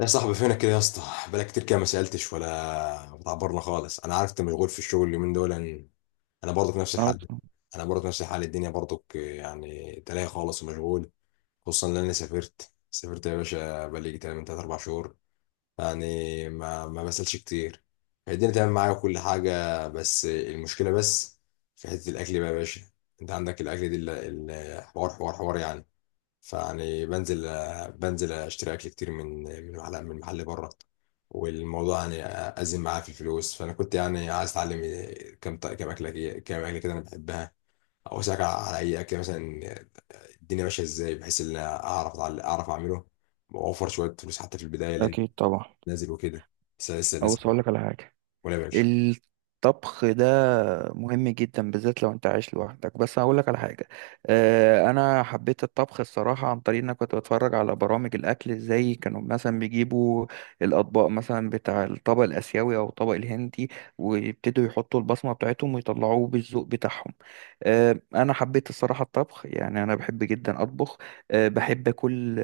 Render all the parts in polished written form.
يا صاحبي، فينك كده يا اسطى؟ بقالك كتير كده ما سألتش ولا بتعبرنا خالص. انا عارف انت مشغول في الشغل اليومين دول يعني. انا برضك نفس آه، الحال. انا برضك نفس الحال، الدنيا برضك يعني تلاقي خالص ومشغول. خصوصا ان انا سافرت يا باشا، بقالي تقريبا من 3 4 شهور. يعني ما بسألش كتير. الدنيا تمام معايا وكل حاجة، بس المشكلة بس في حتة الاكل بقى يا باشا. انت عندك الاكل دي حوار حوار حوار يعني. فيعني بنزل اشتري اكل كتير من محل بره، والموضوع يعني ازم معاه في الفلوس. فانا كنت يعني عايز اتعلم كم ط- كم اكله كي- كم اكله كده انا بحبها، او اسالك على اي اكل مثلا الدنيا ماشيه ازاي، بحيث ان أنا اعرف اعمله واوفر شويه فلوس حتى في البدايه، لان أكيد طبعا. نازل وكده. لسه أبص أقول لك على حاجة. ولا ماشي؟ الطبخ ده مهم جدا بالذات لو أنت عايش لوحدك، بس هقول لك على حاجة. أنا حبيت الطبخ الصراحة عن طريق إن أنا كنت بتفرج على برامج الأكل إزاي كانوا مثلا بيجيبوا الأطباق، مثلا بتاع الطبق الآسيوي أو الطبق الهندي، ويبتدوا يحطوا البصمة بتاعتهم ويطلعوه بالذوق بتاعهم. أنا حبيت الصراحة الطبخ، يعني أنا بحب جدا أطبخ. بحب كل،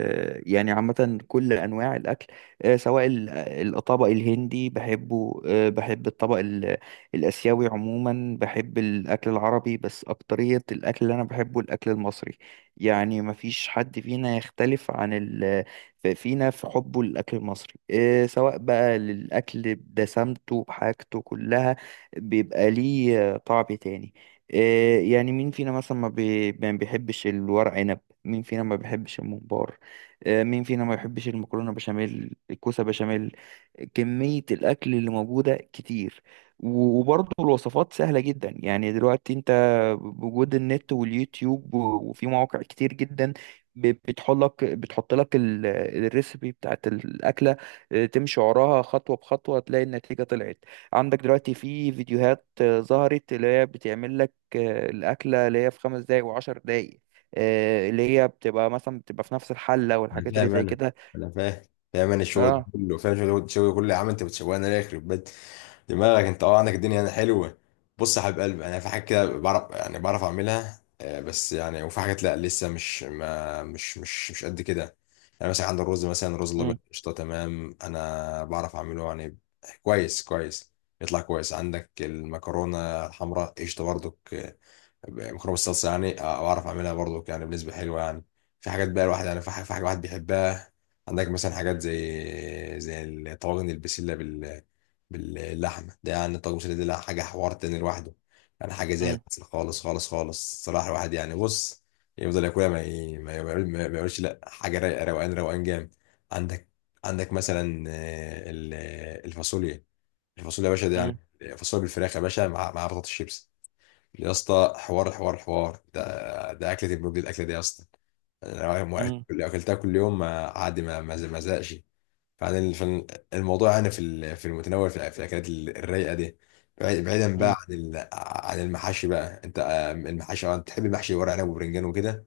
يعني عامة كل أنواع الأكل. سواء الطبق الهندي بحبه، بحب الطبق الآسيوي عموما. بحب الأكل العربي، بس أكترية الأكل اللي أنا بحبه الأكل المصري. يعني مفيش حد فينا يختلف عن فينا في حبه للأكل المصري. سواء بقى للأكل بدسمته بحاجته كلها، بيبقى ليه طعم تاني. يعني مين فينا مثلا ما بيحبش الورق عنب؟ مين فينا ما بيحبش الممبار؟ مين فينا ما يحبش المكرونة بشاميل، الكوسة بشاميل؟ كمية الأكل اللي موجودة كتير. وبرضه الوصفات سهلة جدا، يعني دلوقتي انت بوجود النت واليوتيوب وفي مواقع كتير جدا، بتحط لك الريسبي بتاعت الأكلة. تمشي وراها خطوة بخطوة تلاقي النتيجة طلعت. عندك دلوقتي في فيديوهات ظهرت اللي هي بتعمل لك الأكلة اللي هي في 5 دقايق وعشر دقايق، اللي هي بتبقى مثلا بتبقى في نفس الحلة انا والحاجات اللي فاهم زي انا كده. انا فاهم فاهم انا الشغل ده اه. كله. الشغل ده كله يا عم. انت بتشوقني ليه، يخرب بيت دماغك؟ انت اه، عندك الدنيا يعني حلوه. بص يا حبيب قلبي، انا في حاجه كده بعرف، يعني بعرف اعملها، آه، بس يعني وفي حاجات لا، لسه مش ما مش مش مش قد كده. يعني مثلا عند الرز مثلا، الرز الابيض امم. قشطه، تمام، انا بعرف اعمله، يعني كويس، يطلع كويس. عندك المكرونه الحمراء قشطه برضك، مكرونه بالصلصه يعني، آه، بعرف اعملها برضو يعني بنسبه حلوه يعني. في حاجات بقى الواحد يعني، في حاجه في حاجة الواحد بيحبها. عندك مثلا حاجات زي الطواجن، البسله باللحمه ده، يعني الطاجن البسله دي لا، حاجه حوار تاني لوحده. يعني حاجه زي امم. العسل، خالص خالص خالص. صراحه الواحد يعني، بص، يفضل ياكلها، ما يقولش لا. حاجه رايقه، روقان روقان جامد. عندك، مثلا آه، الفاصوليا. الفاصوليا يا باشا ده، يعني فاصوليا بالفراخ يا باشا، مع بطاطس شيبس، يا اسطى، حوار حوار حوار! ده ده اكله المجد، الاكله دي يا اسطى. انا يوم واحد امم. اكلتها كل يوم، ما عادي، ما زهقش. فعن الموضوع يعني، في في المتناول، في في الاكلات الرايقه دي. بعيدا بقى امم. عن عن المحاشي. بقى انت، آه، المحاشي، آه، انت تحب المحشي ورق عنب وبرنجان وكده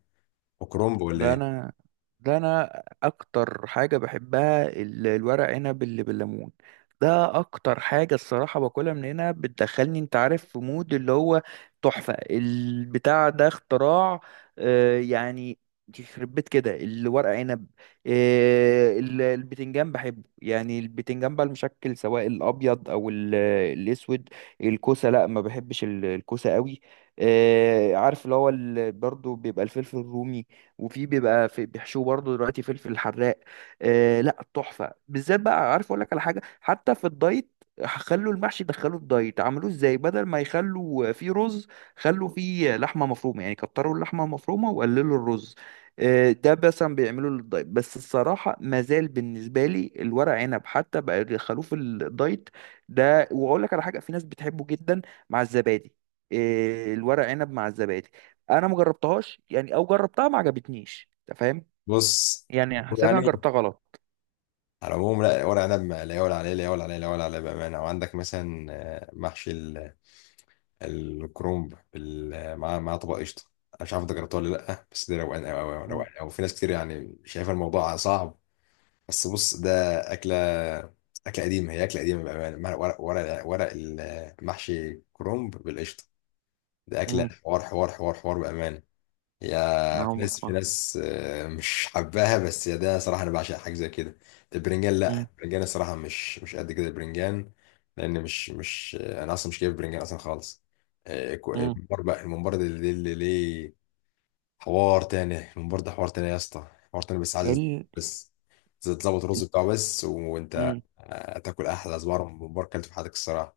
وكرنب ولا ده ايه؟ انا ده انا اكتر حاجه بحبها الورق عنب اللي بالليمون. ده اكتر حاجه الصراحه باكلها، من هنا بتدخلني انت عارف في مود اللي هو تحفه، البتاع ده اختراع. يعني يخرب بيت كده الورق عنب. البتنجان بحبه، يعني البتنجان بقى المشكل سواء الابيض او الاسود. الكوسه لا، ما بحبش الكوسه قوي. عارف اللي هو برضو بيبقى الفلفل الرومي، وفي بيبقى في بيحشوه برضه دلوقتي فلفل حراق. آه لا، تحفه بالذات بقى. عارف اقول لك على حاجه، حتى في الدايت، خلوا المحشي دخلوا الدايت عملوه ازاي؟ بدل ما يخلوا فيه رز، خلوا فيه لحمه مفرومه، يعني كتروا اللحمه المفرومه وقللوا الرز. ده مثلا بيعملوا للدايت، بس الصراحه مازال بالنسبه لي الورق عنب حتى بقى يدخلوه في الدايت ده. واقول لك على حاجه، في ناس بتحبه جدا مع الزبادي. الورق عنب مع الزبادي، انا ما جربتهاش، يعني او جربتها ما عجبتنيش، انت فاهم؟ بص يعني حسيت انا يعني، جربتها غلط. على العموم، لا، ورق عنب لا يعلى عليه، لا يعلى عليه، لا يعلى عليه بامانه. وعندك مثلا آه، محشي الكرومب مع طبق قشطه. انا مش عارف انت جربتها ولا لا، بس ده روقان قوي قوي، امم. روقان قوي. في ناس كتير يعني شايفه الموضوع صعب، بس بص ده اكله اكله قديمه، هي اكله قديمه بامانه. ورق ورق المحشي كرومب بالقشطه، ده اكله امم. حوار حوار حوار حوار بامانه. يا اول في مره اسمعها. ناس، آه، مش حباها، بس يا ده، صراحة أنا بعشق حاجة زي كده. البرنجان لأ، امم. البرنجان الصراحة مش قد كده البرنجان، لأن مش آه، أنا أصلا مش جايب برنجان أصلا خالص. آه، امم. الممبار بقى، الممبار ده اللي ليه حوار تاني. الممبار ده حوار تاني يا اسطى، حوار تاني، بس عايز ال... بس تظبط الرز بتاعه بس، وأنت، مم. آه، تاكل أحلى صباع ممبار كلته في حياتك الصراحة.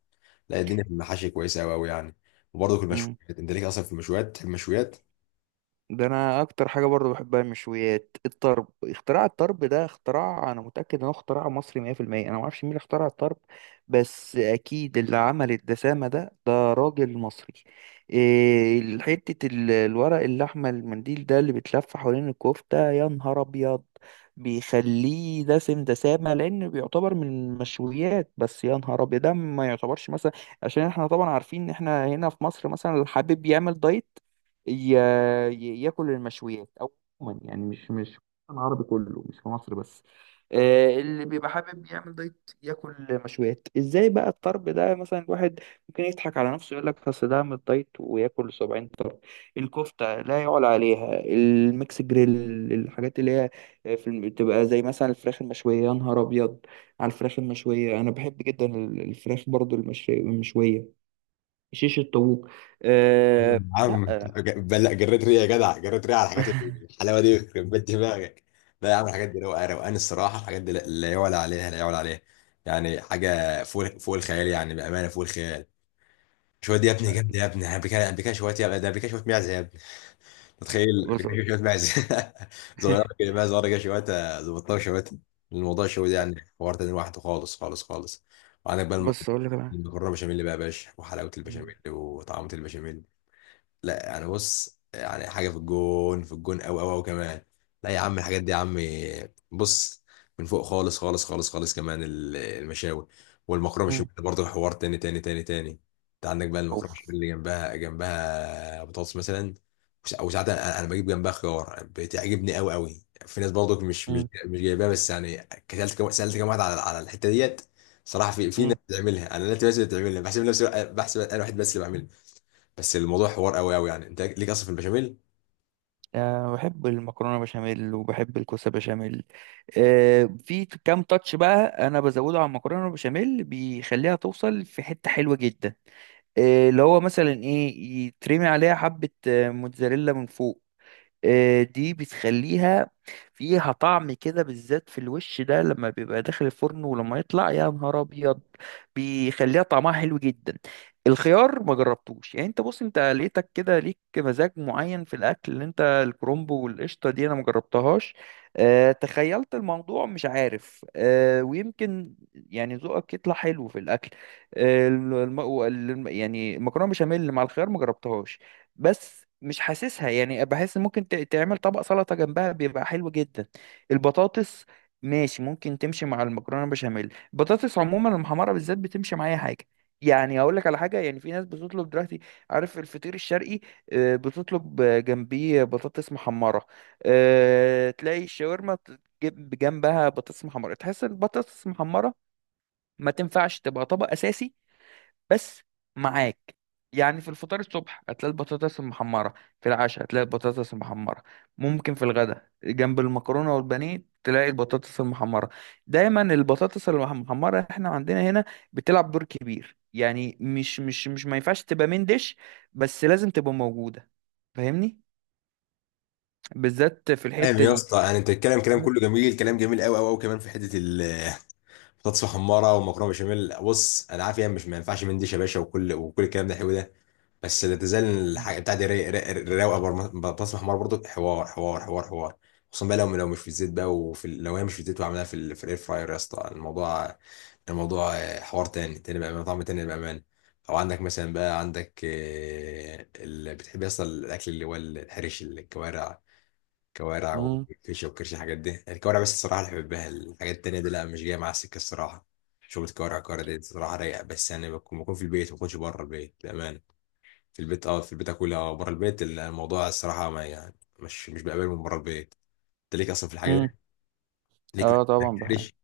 لا الدنيا في المحاشي كويسة أوي أوي يعني. وبرضه في مم. المشويات، أنت ليك أصلا في المشويات، تحب المشويات؟ ده انا اكتر حاجه برضه بحبها المشويات. الطرب اختراع، الطرب ده اختراع، انا متاكد انه اختراع مصري 100%. انا ما اعرفش مين اللي اخترع الطرب، بس اكيد اللي عمل الدسامه ده راجل مصري. إيه حته الورق اللحمه المنديل ده اللي بيتلف حوالين الكفته، يا نهار ابيض، بيخليه دسم دسامه لان بيعتبر من المشويات. بس يا نهار ابيض ده ما يعتبرش، مثلا عشان احنا طبعا عارفين ان احنا هنا في مصر مثلا اللي حابب يعمل دايت ياكل المشويات او عموما، يعني مش العربي كله مش في مصر بس. اللي بيبقى حابب يعمل دايت ياكل مشويات ازاي بقى؟ الطرب ده مثلا الواحد ممكن يضحك على نفسه يقول لك اصل ده عامل دايت وياكل 70 طرب. الكفته لا يعلى عليها، الميكس جريل، الحاجات اللي هي بتبقى زي مثلا الفراخ المشويه، يا نهار ابيض على الفراخ المشويه، انا بحب جدا الفراخ برضو المشويه. شيش الطاووق. أه عم، لا. لا. جريت ريا يا جدع، جريت ريا على الحاجات الحلاوه دي، يخرب بيت دماغك. لا يا عم، الحاجات دي روقان روقان الصراحه. الحاجات دي لا، لا يعلى عليها، لا يعلى عليها. يعني حاجه فوق فوق الخيال يعني، بامانه فوق الخيال. شويه دي يا ابني، جد يا ابني، بكا بكا شويه يا ابني، ده بكا شويه معزه يا ابني. تخيل، بس بكا شويه معزه! صغيره كده بقى، صغيره كده شويه، ظبطناها شويه. الموضوع شويه ده يعني حوار تاني لوحده، خالص خالص خالص. وعندك بقى بص اقول لك انا. المكرونه بشاميل بقى يا باشا، وحلاوه مم. البشاميل وطعمه البشاميل. لا، يعني بص، يعني حاجه في الجون، في الجون قوي قوي قوي كمان. لا يا عم، الحاجات دي يا عم، بص، من فوق خالص خالص خالص خالص كمان. المشاوي والمكرونه مم. بشاميل برضه حوار تاني تاني تاني تاني. انت عندك بقى المكرونه بشاميل اوف. اللي جنبها بطاطس مثلا. او ساعات انا، أنا بجيب جنبها خيار، بتعجبني قوي قوي. في ناس برضه مش مش مم. مش جايباها بس يعني كسلت كم سالت كم واحد على الحته ديت. صراحه في في ناس مم. بتعملها، انا ناس بس اللي بتعملها بحسب نفسي، بحسب انا واحد بس اللي بعملها. بس الموضوع حوار قوي قوي يعني. انت ليك اصلا في البشاميل. أه بحب المكرونه بشاميل وبحب الكوسه بشاميل. أه، في كام تاتش بقى، انا بزوده على المكرونه بشاميل بيخليها توصل في حته حلوه جدا. أه اللي هو مثلا ايه؟ يترمي عليها حبه موتزاريلا من فوق. دي بتخليها فيها طعم كده، بالذات في الوش ده لما بيبقى داخل الفرن، ولما يطلع يا نهار ابيض بيخليها طعمها حلو جدا. الخيار ما جربتوش، يعني انت بص، انت لقيتك كده ليك مزاج معين في الاكل، اللي انت الكرومبو والقشطه دي انا ما جربتهاش. أه تخيلت الموضوع، مش عارف. أه ويمكن يعني ذوقك يطلع حلو في الاكل. أه يعني المكرونه بشاميل مع الخيار ما جربتهاش، بس مش حاسسها، يعني بحس ممكن تعمل طبق سلطة جنبها بيبقى حلو جدا. البطاطس ماشي، ممكن تمشي مع المكرونة بشاميل. البطاطس عموما المحمرة بالذات بتمشي مع أي حاجة. يعني هقول لك على حاجة، يعني في ناس بتطلب دلوقتي، عارف الفطير الشرقي؟ بتطلب جنبيه بطاطس محمرة. تلاقي الشاورما تجيب جنبها بطاطس محمرة. تحس البطاطس المحمرة ما تنفعش تبقى طبق أساسي، بس معاك. يعني في الفطار الصبح هتلاقي البطاطس المحمرة، في العشاء هتلاقي البطاطس المحمرة، ممكن في الغداء جنب المكرونة والبانيه تلاقي البطاطس المحمرة. دايما البطاطس المحمرة احنا عندنا هنا بتلعب دور كبير، يعني مش ما ينفعش تبقى من ديش، بس لازم تبقى موجودة، فاهمني، بالذات في فاهم الحتة يا دي. اسطى، يعني انت الكلام، كلام مم. كله جميل، كلام جميل قوي قوي قوي كمان في حته بطاطس محمره ومكرونه بشاميل. بص انا عارف يعني، مش ما ينفعش منديش يا باشا، وكل الكلام ده حلو ده، بس لا تزال الحاجه بتاعتي رايقه. بطاطس محمره برضو حوار حوار حوار حوار. خصوصا بقى لو مش في الزيت بقى، وفي لو هي مش في الزيت وعملها في في الاير فراير، يا اسطى، الموضوع، آه، حوار تاني تاني بقى، طعم تاني بامان. او عندك مثلا بقى، عندك، آه، اللي بتحب اصلا الاكل اللي هو الحرش، الكوارع، كوارع مم. وفيشه وكرش. الحاجات دي، الكوارع بس الصراحه اللي بحبها، الحاجات التانيه دي لا، مش جايه مع السكه الصراحه. شغل كوارع، كوارع دي الصراحه رايقه، بس يعني بكون في البيت، ما بكونش بره البيت بامان. في البيت اه، في البيت اكلها. اه بره البيت الموضوع الصراحه، ما يعني مش بقبله من بره البيت. انت ليك اصلا في الحاجه مم. دي، ليك اه في طبعا بحب. الكرش؟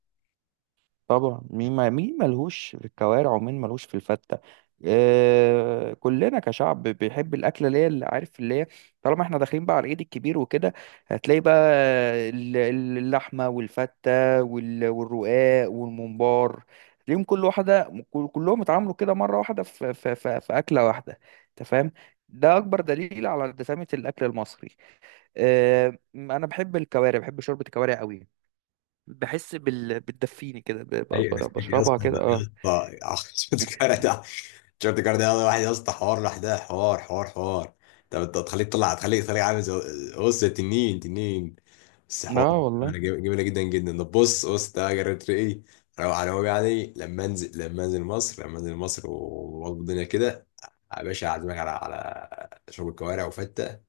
طبعا مين، ما مين ملهوش في الكوارع، ومين ملهوش في الفتة؟ آه كلنا كشعب بيحب الاكله اللي هي اللي عارف اللي هي، طالما احنا داخلين بقى على العيد الكبير وكده، هتلاقي بقى اللحمه والفته والرقاق والممبار، تلاقيهم كل واحده كلهم اتعاملوا كده مره واحده في في اكله واحده، انت فاهم؟ ده اكبر دليل على دسامه الاكل المصري. آه انا بحب الكوارع، بحب شوربه الكوارع قوي، بحس بتدفيني كده، ايوه ده فيك اصلا بشربها كده ده يا اه. اسطى! عشان الكوارع ده تيشيرت كاردينال واحد يا اسطى، حوار لوحدها، حوار حوار حوار. طب انت هتخليك تطلع، تخليك عامل زي، بص، تنين تنين، بس لا حوار، والله. جميلة جميلة جدا جدا. طب بص بص ده، جربت ايه؟ روق على هو يعني، لما انزل مصر واظبط الدنيا كده، يا باشا اعزمك على شرب الكوارع وفتة.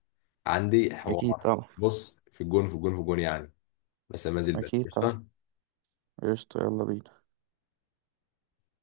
عندي اكيد حوار، طبعا. بص، في الجون، في الجون، في الجون يعني، بس لما انزل بس، اكيد طبعا. قشطة. قشطة يلا بينا.